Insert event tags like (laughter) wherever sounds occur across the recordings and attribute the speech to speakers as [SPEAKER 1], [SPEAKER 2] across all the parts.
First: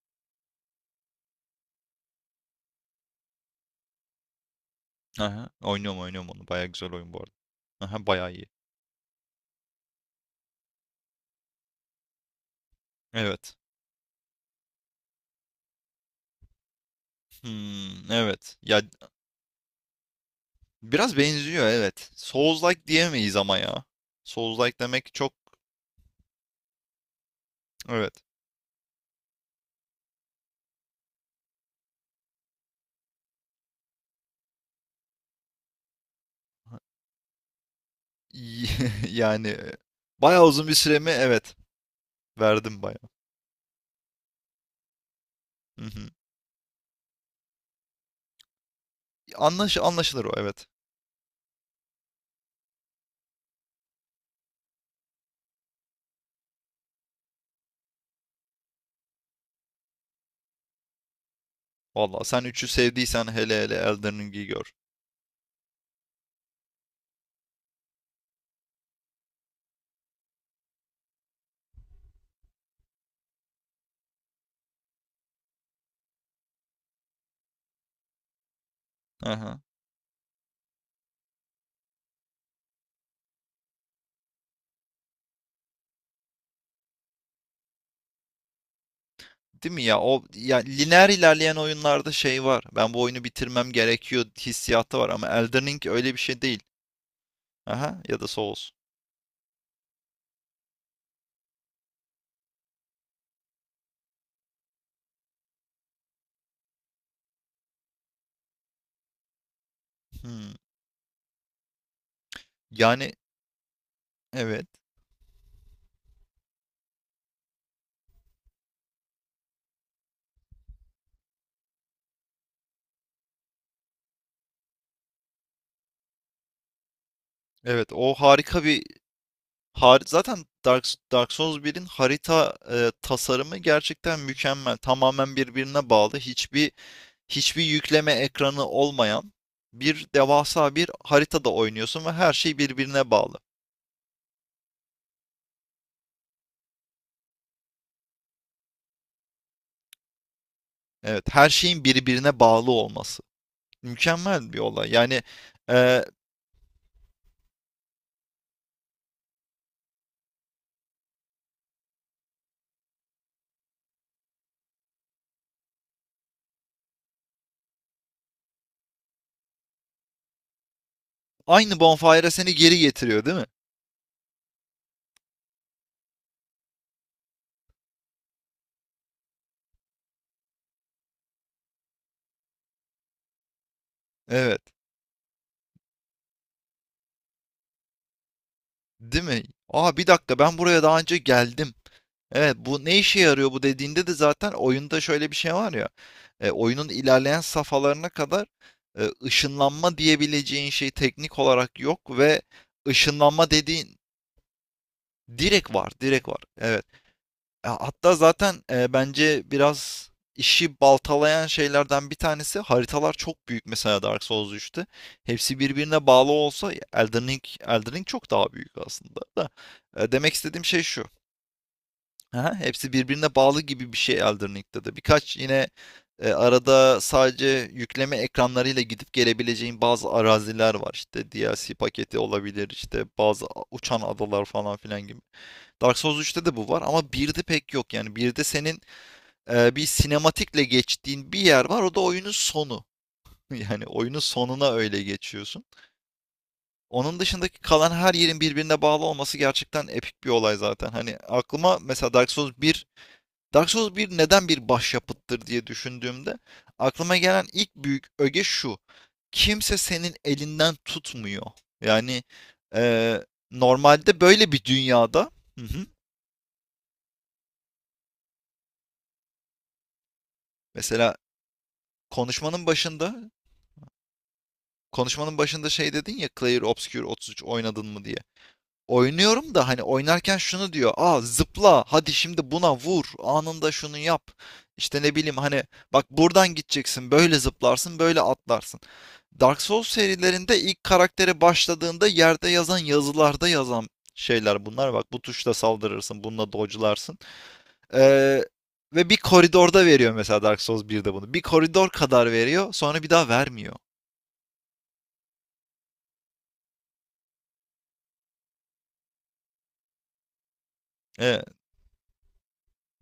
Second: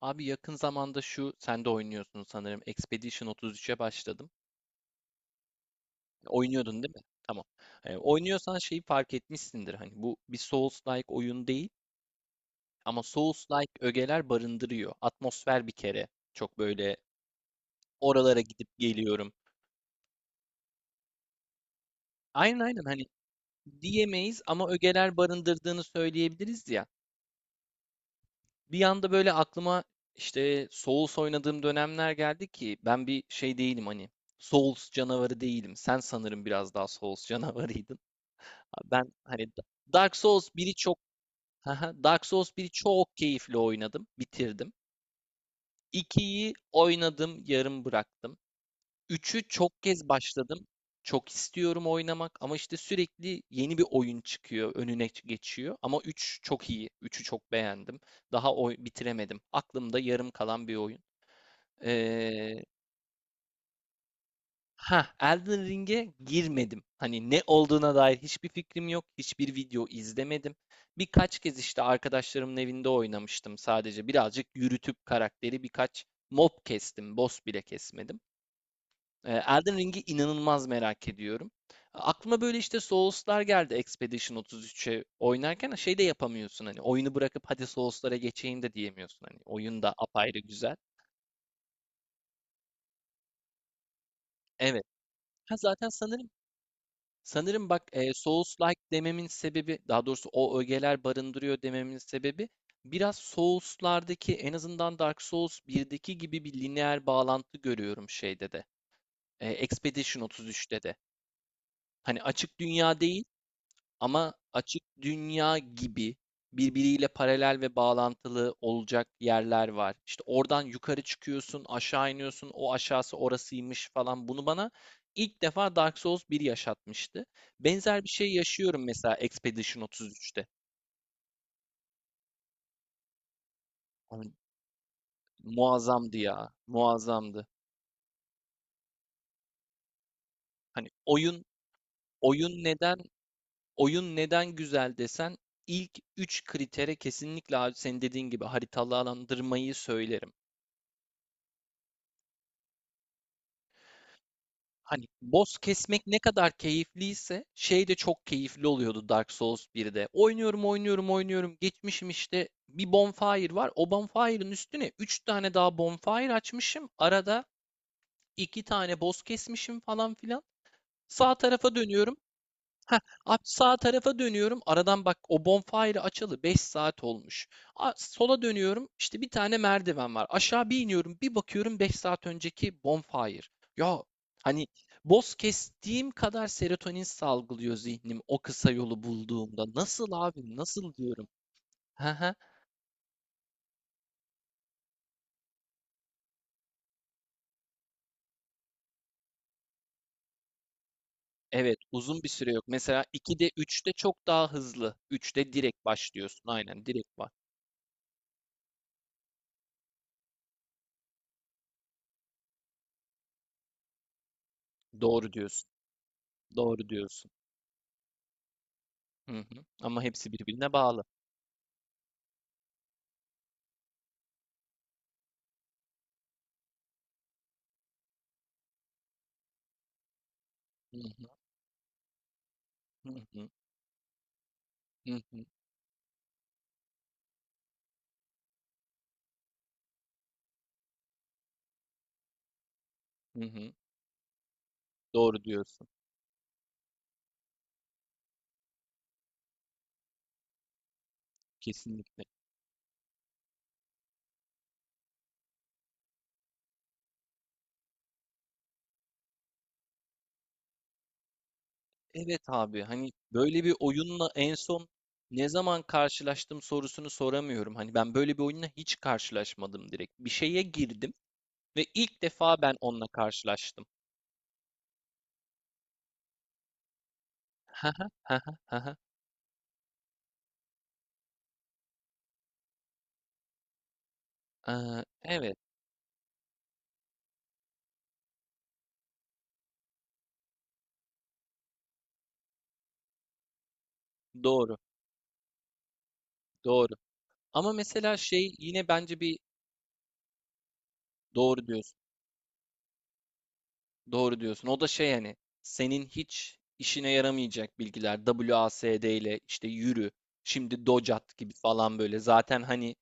[SPEAKER 1] Abi yakın zamanda şu sen de oynuyorsun sanırım. Expedition 33'e başladım.
[SPEAKER 2] Aha, oynuyorum oynuyorum onu. Bayağı
[SPEAKER 1] Oynuyordun
[SPEAKER 2] güzel
[SPEAKER 1] değil mi?
[SPEAKER 2] oyun bu arada.
[SPEAKER 1] Tamam.
[SPEAKER 2] Aha, bayağı iyi.
[SPEAKER 1] Oynuyorsan şeyi fark etmişsindir. Hani bu bir Souls-like oyun değil ama
[SPEAKER 2] Evet.
[SPEAKER 1] Souls-like ögeler barındırıyor. Atmosfer bir kere çok böyle
[SPEAKER 2] Hmm,
[SPEAKER 1] oralara
[SPEAKER 2] evet.
[SPEAKER 1] gidip
[SPEAKER 2] Ya,
[SPEAKER 1] geliyorum.
[SPEAKER 2] biraz benziyor, evet.
[SPEAKER 1] Aynen aynen
[SPEAKER 2] Souls-like
[SPEAKER 1] hani
[SPEAKER 2] diyemeyiz ama ya.
[SPEAKER 1] diyemeyiz ama
[SPEAKER 2] Souls-like demek
[SPEAKER 1] ögeler
[SPEAKER 2] çok,
[SPEAKER 1] barındırdığını söyleyebiliriz ya.
[SPEAKER 2] evet.
[SPEAKER 1] Bir anda böyle aklıma işte Souls oynadığım dönemler geldi ki ben bir şey değilim hani Souls canavarı değilim. Sen sanırım biraz daha Souls (laughs) canavarıydın.
[SPEAKER 2] İyi. (laughs)
[SPEAKER 1] Ben hani
[SPEAKER 2] Yani e,
[SPEAKER 1] Dark
[SPEAKER 2] bayağı
[SPEAKER 1] Souls
[SPEAKER 2] uzun
[SPEAKER 1] biri
[SPEAKER 2] bir
[SPEAKER 1] çok
[SPEAKER 2] süremi, evet,
[SPEAKER 1] (laughs) Dark Souls biri
[SPEAKER 2] verdim bayağı.
[SPEAKER 1] çok keyifli oynadım, bitirdim.
[SPEAKER 2] Hı hı.
[SPEAKER 1] 2'yi oynadım, yarım bıraktım. Üçü çok kez
[SPEAKER 2] Anlaşılır o,
[SPEAKER 1] başladım.
[SPEAKER 2] evet.
[SPEAKER 1] Çok istiyorum oynamak ama işte sürekli yeni bir oyun çıkıyor, önüne geçiyor. Ama 3 çok iyi. Üçü çok beğendim. Daha oy bitiremedim. Aklımda yarım kalan bir oyun.
[SPEAKER 2] Vallahi sen
[SPEAKER 1] Ee,
[SPEAKER 2] üçü sevdiysen hele hele Elden Ring'i gör.
[SPEAKER 1] ha, Elden Ring'e girmedim. Hani ne olduğuna dair hiçbir fikrim yok. Hiçbir video izlemedim. Birkaç kez işte arkadaşlarımın evinde oynamıştım sadece. Birazcık yürütüp karakteri birkaç mob kestim. Boss bile kesmedim.
[SPEAKER 2] Aha.
[SPEAKER 1] Elden Ring'i inanılmaz merak ediyorum. Aklıma böyle işte Souls'lar geldi Expedition 33'e oynarken şey de yapamıyorsun hani oyunu bırakıp hadi Souls'lara geçeyim de diyemiyorsun hani
[SPEAKER 2] Değil
[SPEAKER 1] oyun
[SPEAKER 2] mi
[SPEAKER 1] da
[SPEAKER 2] ya? O
[SPEAKER 1] apayrı
[SPEAKER 2] ya
[SPEAKER 1] güzel.
[SPEAKER 2] lineer ilerleyen oyunlarda şey var. Ben bu oyunu bitirmem gerekiyor
[SPEAKER 1] Evet.
[SPEAKER 2] hissiyatı var ama
[SPEAKER 1] Ha
[SPEAKER 2] Elden Ring
[SPEAKER 1] zaten
[SPEAKER 2] öyle bir
[SPEAKER 1] sanırım
[SPEAKER 2] şey değil.
[SPEAKER 1] sanırım bak
[SPEAKER 2] Aha, ya da Souls.
[SPEAKER 1] Souls-like dememin sebebi daha doğrusu o ögeler barındırıyor dememin sebebi biraz Souls'lardaki en azından Dark Souls 1'deki gibi bir lineer bağlantı görüyorum şeyde de. Expedition
[SPEAKER 2] Hmm.
[SPEAKER 1] 33'te de. Hani açık dünya
[SPEAKER 2] Yani,
[SPEAKER 1] değil, ama
[SPEAKER 2] evet.
[SPEAKER 1] açık dünya gibi birbiriyle paralel ve bağlantılı olacak yerler var. İşte oradan yukarı çıkıyorsun, aşağı iniyorsun, o aşağısı orasıymış falan. Bunu bana ilk defa Dark Souls bir yaşatmıştı.
[SPEAKER 2] Evet,
[SPEAKER 1] Benzer bir
[SPEAKER 2] o
[SPEAKER 1] şey
[SPEAKER 2] harika bir
[SPEAKER 1] yaşıyorum mesela Expedition
[SPEAKER 2] zaten
[SPEAKER 1] 33'te.
[SPEAKER 2] Dark Souls birin harita tasarımı gerçekten
[SPEAKER 1] Abi,
[SPEAKER 2] mükemmel. Tamamen birbirine
[SPEAKER 1] muazzamdı
[SPEAKER 2] bağlı.
[SPEAKER 1] ya,
[SPEAKER 2] Hiçbir
[SPEAKER 1] muazzamdı.
[SPEAKER 2] hiçbir yükleme ekranı olmayan bir devasa
[SPEAKER 1] Hani
[SPEAKER 2] bir haritada oynuyorsun ve her şey
[SPEAKER 1] oyun neden
[SPEAKER 2] birbirine bağlı.
[SPEAKER 1] oyun neden güzel desen ilk 3 kritere kesinlikle abi senin dediğin gibi haritalandırmayı söylerim.
[SPEAKER 2] Evet, her şeyin birbirine bağlı olması. Mükemmel bir olay.
[SPEAKER 1] Hani
[SPEAKER 2] Yani,
[SPEAKER 1] boss
[SPEAKER 2] e,
[SPEAKER 1] kesmek ne kadar keyifliyse şey de çok keyifli oluyordu Dark Souls birde. Oynuyorum, oynuyorum, oynuyorum. Geçmişim işte bir bonfire var. O bonfire'ın üstüne 3 tane daha bonfire açmışım. Arada 2 tane boss kesmişim falan filan. Sağ tarafa
[SPEAKER 2] aynı
[SPEAKER 1] dönüyorum.
[SPEAKER 2] bonfire'a seni geri
[SPEAKER 1] Heh,
[SPEAKER 2] getiriyor, değil
[SPEAKER 1] abi
[SPEAKER 2] mi?
[SPEAKER 1] sağ tarafa dönüyorum. Aradan bak o bonfire'ı açalı 5 saat olmuş. Sola dönüyorum. İşte bir tane merdiven var. Aşağı bir iniyorum. Bir bakıyorum 5 saat önceki bonfire. Ya
[SPEAKER 2] Evet.
[SPEAKER 1] hani boz kestiğim kadar serotonin salgılıyor zihnim o kısa yolu
[SPEAKER 2] Değil mi?
[SPEAKER 1] bulduğumda.
[SPEAKER 2] Aa, bir
[SPEAKER 1] Nasıl
[SPEAKER 2] dakika,
[SPEAKER 1] abi?
[SPEAKER 2] ben buraya
[SPEAKER 1] Nasıl
[SPEAKER 2] daha önce
[SPEAKER 1] diyorum.
[SPEAKER 2] geldim.
[SPEAKER 1] Hı hı.
[SPEAKER 2] Evet, bu ne işe yarıyor bu dediğinde de zaten oyunda şöyle bir şey var ya. Oyunun ilerleyen safhalarına kadar ışınlanma diyebileceğin şey teknik
[SPEAKER 1] Evet,
[SPEAKER 2] olarak yok
[SPEAKER 1] uzun bir
[SPEAKER 2] ve
[SPEAKER 1] süre yok. Mesela 2'de
[SPEAKER 2] ışınlanma
[SPEAKER 1] üçte
[SPEAKER 2] dediğin
[SPEAKER 1] çok daha hızlı. Üçte
[SPEAKER 2] direkt
[SPEAKER 1] direkt
[SPEAKER 2] var, direkt var.
[SPEAKER 1] başlıyorsun. Aynen
[SPEAKER 2] Evet.
[SPEAKER 1] direkt var.
[SPEAKER 2] Ya, hatta zaten bence biraz işi baltalayan şeylerden bir tanesi haritalar çok büyük, mesela Dark Souls üçte.
[SPEAKER 1] Doğru
[SPEAKER 2] Hepsi
[SPEAKER 1] diyorsun.
[SPEAKER 2] birbirine bağlı olsa
[SPEAKER 1] Doğru
[SPEAKER 2] Elden
[SPEAKER 1] diyorsun.
[SPEAKER 2] Ring, Elden Ring çok daha büyük aslında
[SPEAKER 1] Hı
[SPEAKER 2] da.
[SPEAKER 1] hı. Ama hepsi
[SPEAKER 2] Demek istediğim
[SPEAKER 1] birbirine
[SPEAKER 2] şey
[SPEAKER 1] bağlı.
[SPEAKER 2] şu. Aha, hepsi birbirine bağlı gibi bir şey Elden Ring'de de. Birkaç yine arada sadece yükleme ekranlarıyla gidip gelebileceğin bazı araziler var.
[SPEAKER 1] Hı.
[SPEAKER 2] İşte DLC paketi olabilir, işte
[SPEAKER 1] Hı
[SPEAKER 2] bazı
[SPEAKER 1] hı,
[SPEAKER 2] uçan adalar falan filan
[SPEAKER 1] hı
[SPEAKER 2] gibi.
[SPEAKER 1] hı,
[SPEAKER 2] Dark Souls üçte de bu var ama 1'de pek yok. Yani 1'de senin bir sinematikle geçtiğin bir yer var. O da oyunun sonu.
[SPEAKER 1] hı
[SPEAKER 2] (laughs)
[SPEAKER 1] hı.
[SPEAKER 2] Yani oyunun sonuna öyle
[SPEAKER 1] Doğru
[SPEAKER 2] geçiyorsun.
[SPEAKER 1] diyorsun.
[SPEAKER 2] Onun dışındaki kalan her yerin birbirine bağlı olması gerçekten epik bir olay zaten. Hani aklıma mesela
[SPEAKER 1] Kesinlikle.
[SPEAKER 2] Dark Souls bir neden bir başyapıttır diye düşündüğümde aklıma gelen ilk büyük öge şu. Kimse senin elinden tutmuyor. Yani,
[SPEAKER 1] Evet abi hani
[SPEAKER 2] e,
[SPEAKER 1] böyle bir
[SPEAKER 2] normalde
[SPEAKER 1] oyunla
[SPEAKER 2] böyle
[SPEAKER 1] en
[SPEAKER 2] bir
[SPEAKER 1] son
[SPEAKER 2] dünyada,
[SPEAKER 1] ne
[SPEAKER 2] hı
[SPEAKER 1] zaman
[SPEAKER 2] hı,
[SPEAKER 1] karşılaştım sorusunu soramıyorum. Hani ben böyle bir oyunla hiç karşılaşmadım direkt. Bir şeye girdim
[SPEAKER 2] mesela
[SPEAKER 1] ve ilk defa
[SPEAKER 2] konuşmanın
[SPEAKER 1] ben onunla
[SPEAKER 2] başında
[SPEAKER 1] karşılaştım.
[SPEAKER 2] konuşmanın başında şey dedin ya, Clair Obscure 33 oynadın
[SPEAKER 1] Ha
[SPEAKER 2] mı
[SPEAKER 1] ha
[SPEAKER 2] diye.
[SPEAKER 1] ha ha ha. Ha.
[SPEAKER 2] Oynuyorum da hani oynarken şunu diyor. Aa, zıpla hadi şimdi buna vur anında şunu yap. İşte ne bileyim
[SPEAKER 1] Evet
[SPEAKER 2] hani, bak, buradan gideceksin, böyle zıplarsın, böyle atlarsın. Dark Souls serilerinde ilk karaktere başladığında yerde yazan, yazılarda yazan şeyler
[SPEAKER 1] doğru
[SPEAKER 2] bunlar. Bak, bu tuşla saldırırsın, bununla
[SPEAKER 1] doğru.
[SPEAKER 2] dodge'larsın.
[SPEAKER 1] Ama mesela
[SPEAKER 2] Ee,
[SPEAKER 1] şey yine
[SPEAKER 2] Ve bir
[SPEAKER 1] bence bir.
[SPEAKER 2] koridorda veriyor mesela Dark Souls 1'de bunu. Bir
[SPEAKER 1] Doğru
[SPEAKER 2] koridor
[SPEAKER 1] diyorsun.
[SPEAKER 2] kadar veriyor sonra bir daha vermiyor.
[SPEAKER 1] Doğru diyorsun. O da şey hani senin hiç işine yaramayacak bilgiler. WASD ile işte yürü, şimdi docat
[SPEAKER 2] Ee,
[SPEAKER 1] gibi falan böyle. Zaten hani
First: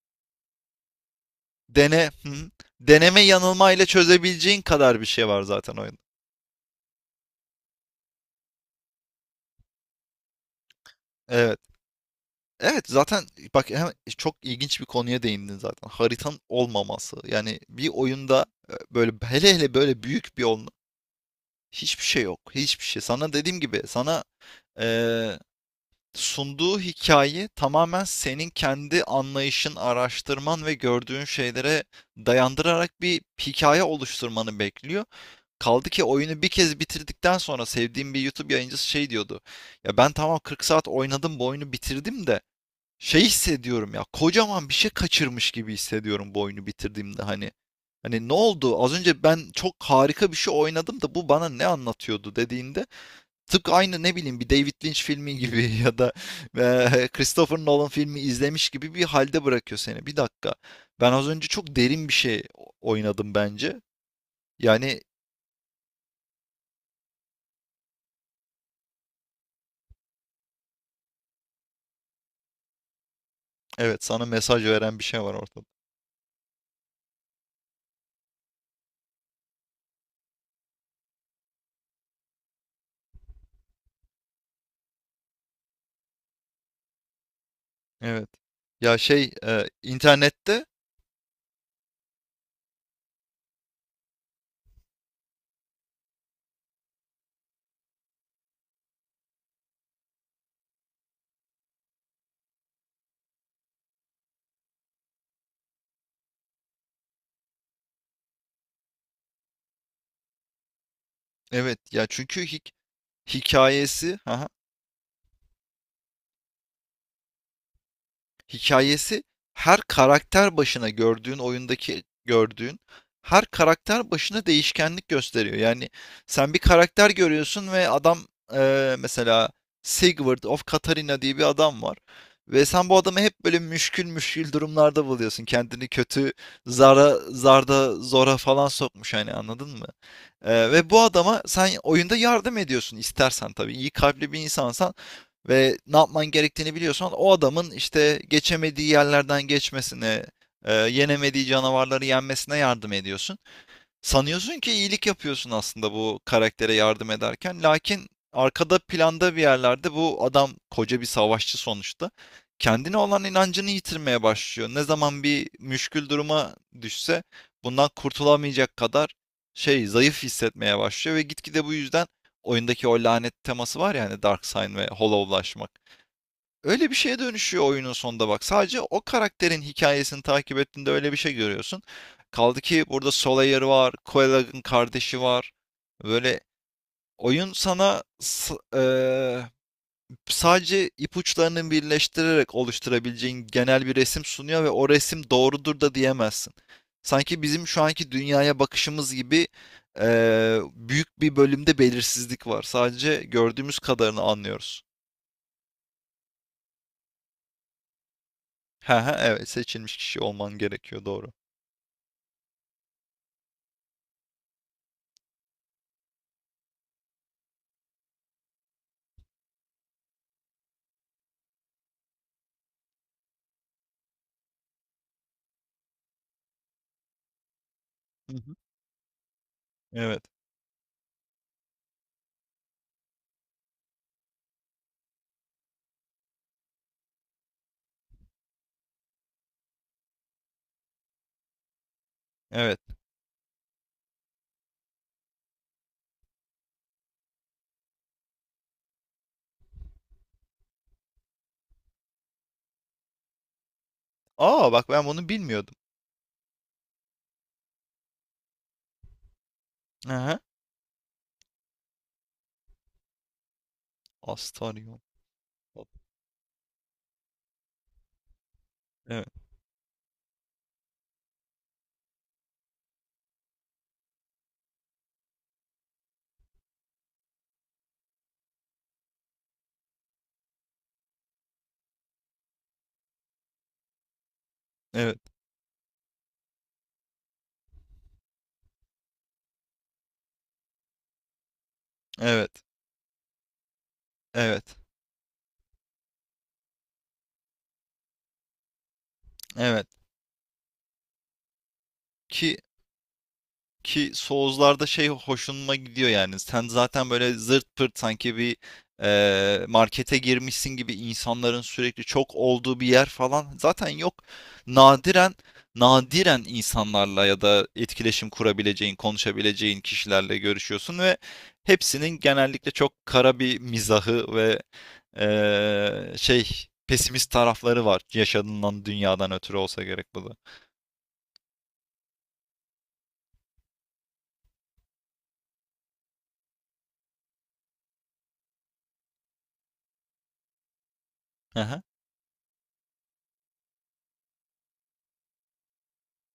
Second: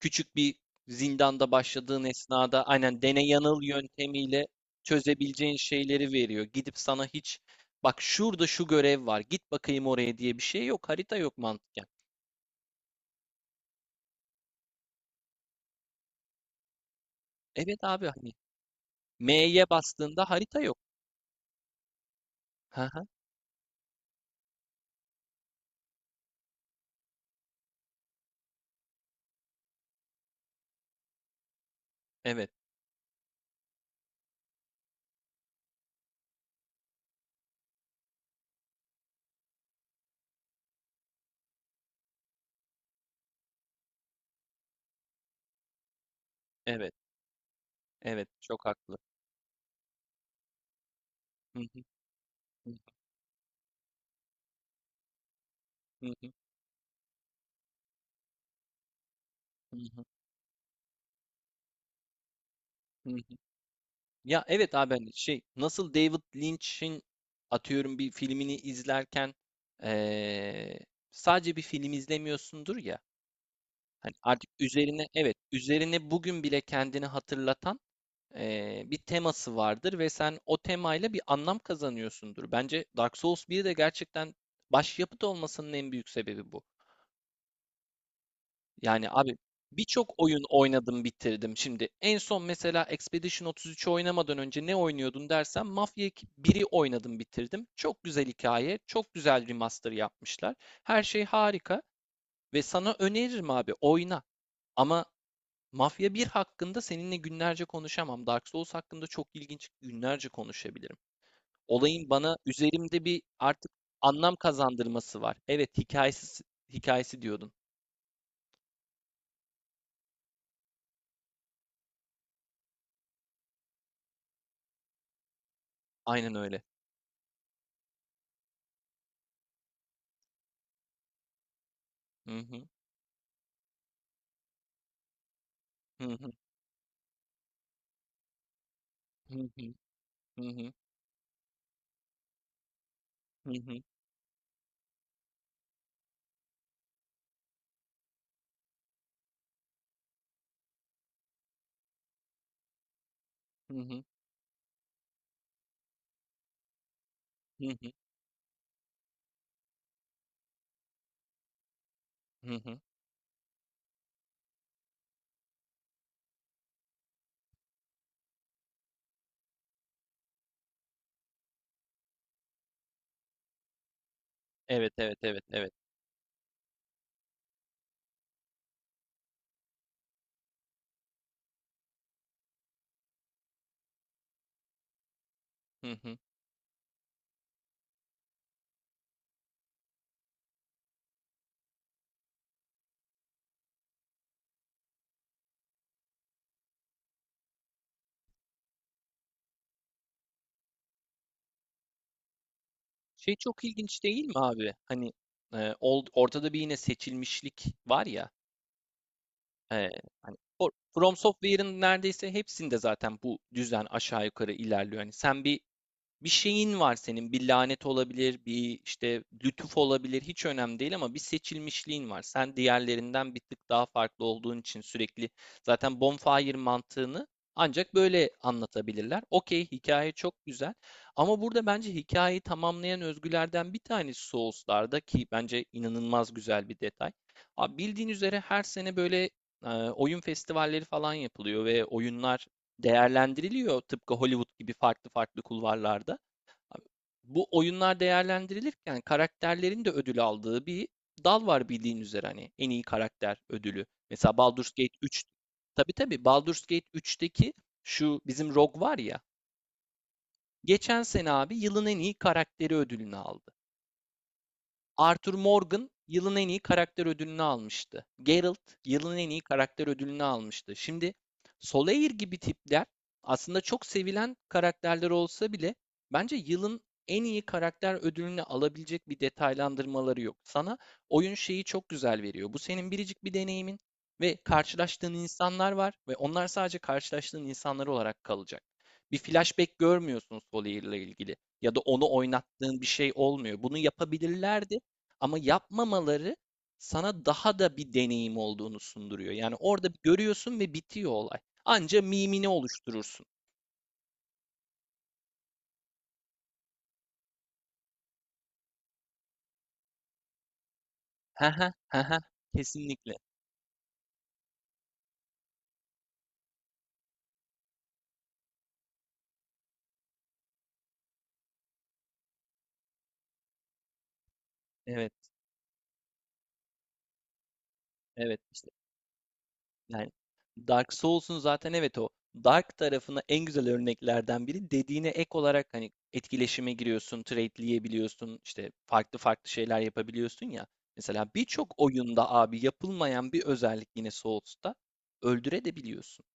[SPEAKER 1] küçük bir zindanda başladığın
[SPEAKER 2] Hı hı.
[SPEAKER 1] esnada aynen
[SPEAKER 2] Deneme
[SPEAKER 1] dene yanıl
[SPEAKER 2] yanılmayla
[SPEAKER 1] yöntemiyle
[SPEAKER 2] çözebileceğin kadar bir şey var
[SPEAKER 1] çözebileceğin
[SPEAKER 2] zaten oyunda.
[SPEAKER 1] şeyleri veriyor. Gidip sana hiç bak şurada şu görev var git bakayım oraya diye bir şey yok. Harita yok
[SPEAKER 2] Evet.
[SPEAKER 1] mantıken.
[SPEAKER 2] Evet, zaten bak, hem çok ilginç bir konuya değindin zaten. Haritanın olmaması. Yani
[SPEAKER 1] Evet
[SPEAKER 2] bir
[SPEAKER 1] abi hani
[SPEAKER 2] oyunda, böyle hele
[SPEAKER 1] M'ye
[SPEAKER 2] hele böyle
[SPEAKER 1] bastığında
[SPEAKER 2] büyük bir
[SPEAKER 1] harita
[SPEAKER 2] oyunda
[SPEAKER 1] yok.
[SPEAKER 2] hiçbir şey yok.
[SPEAKER 1] Hı
[SPEAKER 2] Hiçbir şey.
[SPEAKER 1] hı.
[SPEAKER 2] Sana dediğim gibi, sana e, sunduğu hikaye tamamen senin kendi anlayışın, araştırman ve gördüğün şeylere
[SPEAKER 1] Evet,
[SPEAKER 2] dayandırarak bir hikaye oluşturmanı bekliyor. Kaldı ki oyunu bir kez bitirdikten sonra sevdiğim bir YouTube yayıncısı şey diyordu. Ya, ben tamam 40 saat oynadım, bu oyunu bitirdim de şey hissediyorum ya, kocaman bir şey kaçırmış gibi hissediyorum bu oyunu
[SPEAKER 1] evet,
[SPEAKER 2] bitirdiğimde hani. Hani
[SPEAKER 1] evet
[SPEAKER 2] ne
[SPEAKER 1] çok
[SPEAKER 2] oldu? Az
[SPEAKER 1] haklı.
[SPEAKER 2] önce ben çok harika bir şey oynadım da bu bana
[SPEAKER 1] Hı
[SPEAKER 2] ne
[SPEAKER 1] hı,
[SPEAKER 2] anlatıyordu
[SPEAKER 1] hı
[SPEAKER 2] dediğinde, tıpkı aynı ne bileyim bir David Lynch filmi gibi (laughs) ya
[SPEAKER 1] hı,
[SPEAKER 2] da Christopher Nolan filmi izlemiş gibi bir halde
[SPEAKER 1] hı
[SPEAKER 2] bırakıyor
[SPEAKER 1] hı,
[SPEAKER 2] seni. Bir dakika. Ben az önce çok derin bir şey
[SPEAKER 1] hı
[SPEAKER 2] oynadım
[SPEAKER 1] hı.
[SPEAKER 2] bence.
[SPEAKER 1] Ya evet abi
[SPEAKER 2] Yani.
[SPEAKER 1] hani şey nasıl David Lynch'in atıyorum bir filmini izlerken eee, sadece bir film izlemiyorsundur ya.
[SPEAKER 2] Evet,
[SPEAKER 1] Hani
[SPEAKER 2] sana
[SPEAKER 1] artık
[SPEAKER 2] mesaj veren bir
[SPEAKER 1] üzerine
[SPEAKER 2] şey var
[SPEAKER 1] evet
[SPEAKER 2] ortada.
[SPEAKER 1] üzerine bugün bile kendini hatırlatan bir teması vardır ve sen o temayla bir anlam kazanıyorsundur. Bence Dark Souls bir de gerçekten başyapıt olmasının en büyük sebebi bu.
[SPEAKER 2] Evet. Ya
[SPEAKER 1] Yani
[SPEAKER 2] şey,
[SPEAKER 1] abi birçok oyun
[SPEAKER 2] internette,
[SPEAKER 1] oynadım bitirdim. Şimdi en son mesela Expedition 33'ü oynamadan önce ne oynuyordun dersen Mafia 1'i oynadım bitirdim. Çok güzel hikaye, çok güzel remaster yapmışlar. Her şey harika ve sana öneririm abi oyna. Ama Mafya 1 hakkında seninle günlerce konuşamam. Dark Souls hakkında çok ilginç günlerce konuşabilirim.
[SPEAKER 2] evet ya,
[SPEAKER 1] Olayın bana
[SPEAKER 2] çünkü
[SPEAKER 1] üzerimde bir artık
[SPEAKER 2] hikayesi,
[SPEAKER 1] anlam
[SPEAKER 2] haha.
[SPEAKER 1] kazandırması var. Evet hikayesi hikayesi diyordun.
[SPEAKER 2] Hikayesi, her karakter başına gördüğün, oyundaki gördüğün her karakter başına değişkenlik gösteriyor. Yani
[SPEAKER 1] Aynen
[SPEAKER 2] sen bir
[SPEAKER 1] öyle.
[SPEAKER 2] karakter görüyorsun ve adam, mesela, Sigurd of Katarina diye bir adam var.
[SPEAKER 1] Hı
[SPEAKER 2] Ve
[SPEAKER 1] hı.
[SPEAKER 2] sen bu adamı hep böyle müşkül müşkül durumlarda buluyorsun. Kendini
[SPEAKER 1] Hı hı.
[SPEAKER 2] kötü zarda zora falan sokmuş, hani,
[SPEAKER 1] Hı
[SPEAKER 2] anladın
[SPEAKER 1] hı.
[SPEAKER 2] mı?
[SPEAKER 1] Hı hı.
[SPEAKER 2] Ve bu adama sen oyunda yardım ediyorsun,
[SPEAKER 1] Hı
[SPEAKER 2] istersen tabii.
[SPEAKER 1] hı.
[SPEAKER 2] İyi kalpli bir insansan ve ne yapman gerektiğini biliyorsan, o adamın işte geçemediği yerlerden geçmesine, yenemediği canavarları yenmesine yardım ediyorsun.
[SPEAKER 1] Hı hı.
[SPEAKER 2] Sanıyorsun ki iyilik yapıyorsun aslında bu karaktere yardım ederken.
[SPEAKER 1] Hı hı.
[SPEAKER 2] Lakin arkada planda bir yerlerde bu adam koca bir savaşçı sonuçta.
[SPEAKER 1] Hı hı.
[SPEAKER 2] Kendine olan inancını yitirmeye başlıyor. Ne zaman bir müşkül duruma düşse bundan kurtulamayacak kadar, şey, zayıf hissetmeye başlıyor ve gitgide bu yüzden oyundaki o lanet teması var ya hani, Darkseid ve
[SPEAKER 1] Evet, evet, evet,
[SPEAKER 2] Hollow'laşmak.
[SPEAKER 1] evet.
[SPEAKER 2] Öyle bir şeye dönüşüyor oyunun sonunda bak. Sadece o karakterin hikayesini takip ettiğinde öyle bir şey görüyorsun. Kaldı ki burada Solaire var, Koelag'ın kardeşi var.
[SPEAKER 1] Hı hı.
[SPEAKER 2] Böyle, oyun sana sadece ipuçlarını birleştirerek oluşturabileceğin genel bir resim sunuyor ve o resim doğrudur da diyemezsin. Sanki bizim şu anki dünyaya bakışımız gibi, büyük bir bölümde belirsizlik var. Sadece
[SPEAKER 1] Şey çok
[SPEAKER 2] gördüğümüz
[SPEAKER 1] ilginç
[SPEAKER 2] kadarını
[SPEAKER 1] değil mi abi?
[SPEAKER 2] anlıyoruz.
[SPEAKER 1] Hani ortada bir yine seçilmişlik var ya.
[SPEAKER 2] He he, evet,
[SPEAKER 1] E,
[SPEAKER 2] seçilmiş kişi
[SPEAKER 1] hani
[SPEAKER 2] olman gerekiyor,
[SPEAKER 1] From
[SPEAKER 2] doğru.
[SPEAKER 1] Software'ın neredeyse hepsinde zaten bu düzen aşağı yukarı ilerliyor. Hani sen bir şeyin var senin. Bir lanet olabilir, bir işte lütuf olabilir, hiç önemli değil ama bir seçilmişliğin var. Sen diğerlerinden bir tık daha farklı olduğun için sürekli zaten bonfire mantığını ancak böyle
[SPEAKER 2] Hı hı.
[SPEAKER 1] anlatabilirler. Okey, hikaye
[SPEAKER 2] Evet.
[SPEAKER 1] çok güzel ama burada bence hikayeyi tamamlayan özgülerden bir tanesi Souls'larda ki bence inanılmaz güzel bir detay. Abi bildiğin üzere her sene böyle oyun festivalleri falan yapılıyor ve oyunlar
[SPEAKER 2] Evet.
[SPEAKER 1] değerlendiriliyor tıpkı Hollywood gibi farklı farklı kulvarlarda bu oyunlar değerlendirilirken karakterlerin de ödül aldığı bir dal var bildiğin üzere hani en iyi karakter ödülü. Mesela Baldur's
[SPEAKER 2] Aa, bak,
[SPEAKER 1] Gate
[SPEAKER 2] ben
[SPEAKER 1] 3.
[SPEAKER 2] bunu bilmiyordum.
[SPEAKER 1] Tabii tabii Baldur's Gate 3'teki şu bizim Rogue var ya.
[SPEAKER 2] Hı hı.
[SPEAKER 1] Geçen sene abi yılın en iyi karakteri ödülünü aldı.
[SPEAKER 2] Astaryon.
[SPEAKER 1] Arthur Morgan yılın en iyi karakter ödülünü almıştı. Geralt yılın
[SPEAKER 2] Evet.
[SPEAKER 1] en iyi karakter ödülünü almıştı. Şimdi Solaire gibi tipler aslında çok sevilen karakterler olsa bile bence yılın en iyi karakter ödülünü alabilecek bir detaylandırmaları yok. Sana oyun şeyi çok güzel veriyor. Bu senin biricik bir deneyimin ve karşılaştığın
[SPEAKER 2] Evet.
[SPEAKER 1] insanlar var ve onlar sadece karşılaştığın insanlar olarak kalacak. Bir flashback görmüyorsun Solaire'le ilgili ya da onu
[SPEAKER 2] Evet.
[SPEAKER 1] oynattığın bir şey olmuyor. Bunu
[SPEAKER 2] Evet.
[SPEAKER 1] yapabilirlerdi ama yapmamaları sana daha da bir deneyim olduğunu sunduruyor. Yani orada
[SPEAKER 2] Evet.
[SPEAKER 1] görüyorsun ve bitiyor olay. Anca mimini
[SPEAKER 2] Ki
[SPEAKER 1] oluşturursun.
[SPEAKER 2] Ki Souls'larda şey hoşuma gidiyor yani. Sen zaten böyle zırt pırt, sanki bir, markete girmişsin gibi insanların
[SPEAKER 1] Haha,
[SPEAKER 2] sürekli
[SPEAKER 1] haha.
[SPEAKER 2] çok olduğu bir yer
[SPEAKER 1] Kesinlikle.
[SPEAKER 2] falan zaten yok. Nadiren nadiren insanlarla ya da etkileşim kurabileceğin, konuşabileceğin kişilerle görüşüyorsun ve hepsinin genellikle çok kara bir mizahı ve,
[SPEAKER 1] Evet,
[SPEAKER 2] şey, pesimist tarafları var,
[SPEAKER 1] evet işte.
[SPEAKER 2] yaşadığından dünyadan ötürü olsa gerek
[SPEAKER 1] Yani
[SPEAKER 2] bu da.
[SPEAKER 1] Dark Souls'un zaten evet o Dark tarafına en güzel örneklerden biri. Dediğine ek olarak hani etkileşime giriyorsun, trade'leyebiliyorsun, işte farklı farklı şeyler yapabiliyorsun ya. Mesela birçok oyunda abi yapılmayan bir özellik yine Souls'ta öldürebiliyorsun,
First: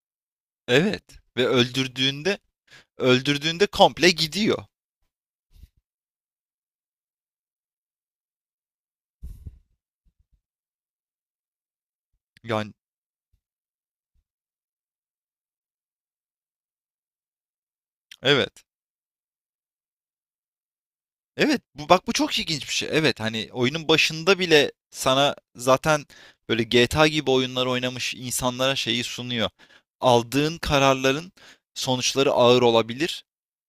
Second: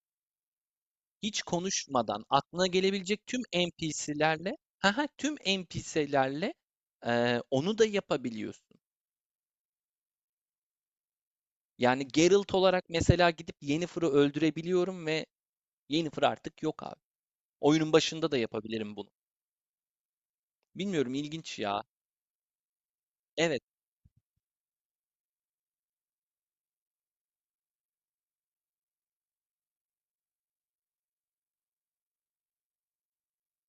[SPEAKER 2] Evet,
[SPEAKER 1] hiç
[SPEAKER 2] ve
[SPEAKER 1] konuşmadan aklına gelebilecek tüm
[SPEAKER 2] öldürdüğünde komple
[SPEAKER 1] NPC'lerle
[SPEAKER 2] gidiyor.
[SPEAKER 1] haha, (laughs) tüm NPC'lerle eee, onu da yapabiliyorsun. Yani Geralt
[SPEAKER 2] Yani,
[SPEAKER 1] olarak mesela gidip Yennefer'ı öldürebiliyorum ve Yennefer artık yok abi. Oyunun başında da
[SPEAKER 2] evet.
[SPEAKER 1] yapabilirim bunu. Bilmiyorum ilginç
[SPEAKER 2] Evet,
[SPEAKER 1] ya.
[SPEAKER 2] bu bak, bu çok ilginç bir şey. Evet, hani
[SPEAKER 1] Evet.
[SPEAKER 2] oyunun başında bile sana zaten böyle GTA gibi oyunlar oynamış insanlara şeyi sunuyor. Aldığın kararların sonuçları ağır olabilir.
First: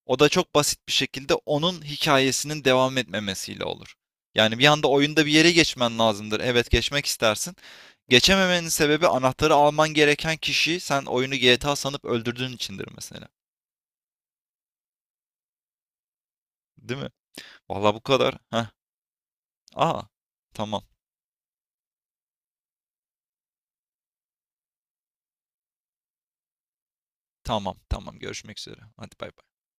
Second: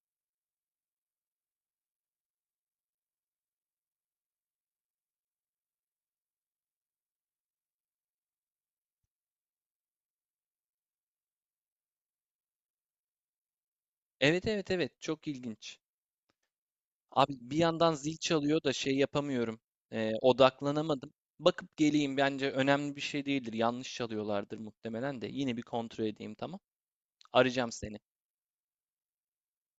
[SPEAKER 2] O da çok basit bir şekilde onun hikayesinin devam etmemesiyle olur. Yani bir anda oyunda bir yere geçmen lazımdır. Evet, geçmek istersin. Geçememenin sebebi anahtarı alman gereken kişiyi sen oyunu GTA sanıp öldürdüğün içindir mesela.
[SPEAKER 1] Evet evet evet çok ilginç.
[SPEAKER 2] Değil mi?
[SPEAKER 1] Abi bir yandan
[SPEAKER 2] Vallahi bu
[SPEAKER 1] zil
[SPEAKER 2] kadar.
[SPEAKER 1] çalıyor
[SPEAKER 2] Heh.
[SPEAKER 1] da şey yapamıyorum.
[SPEAKER 2] Aa, tamam.
[SPEAKER 1] Odaklanamadım. Bakıp geleyim bence önemli bir şey değildir. Yanlış çalıyorlardır muhtemelen de. Yine bir kontrol edeyim tamam. Arayacağım
[SPEAKER 2] Tamam
[SPEAKER 1] seni.
[SPEAKER 2] tamam, görüşmek üzere. Hadi, bay bay.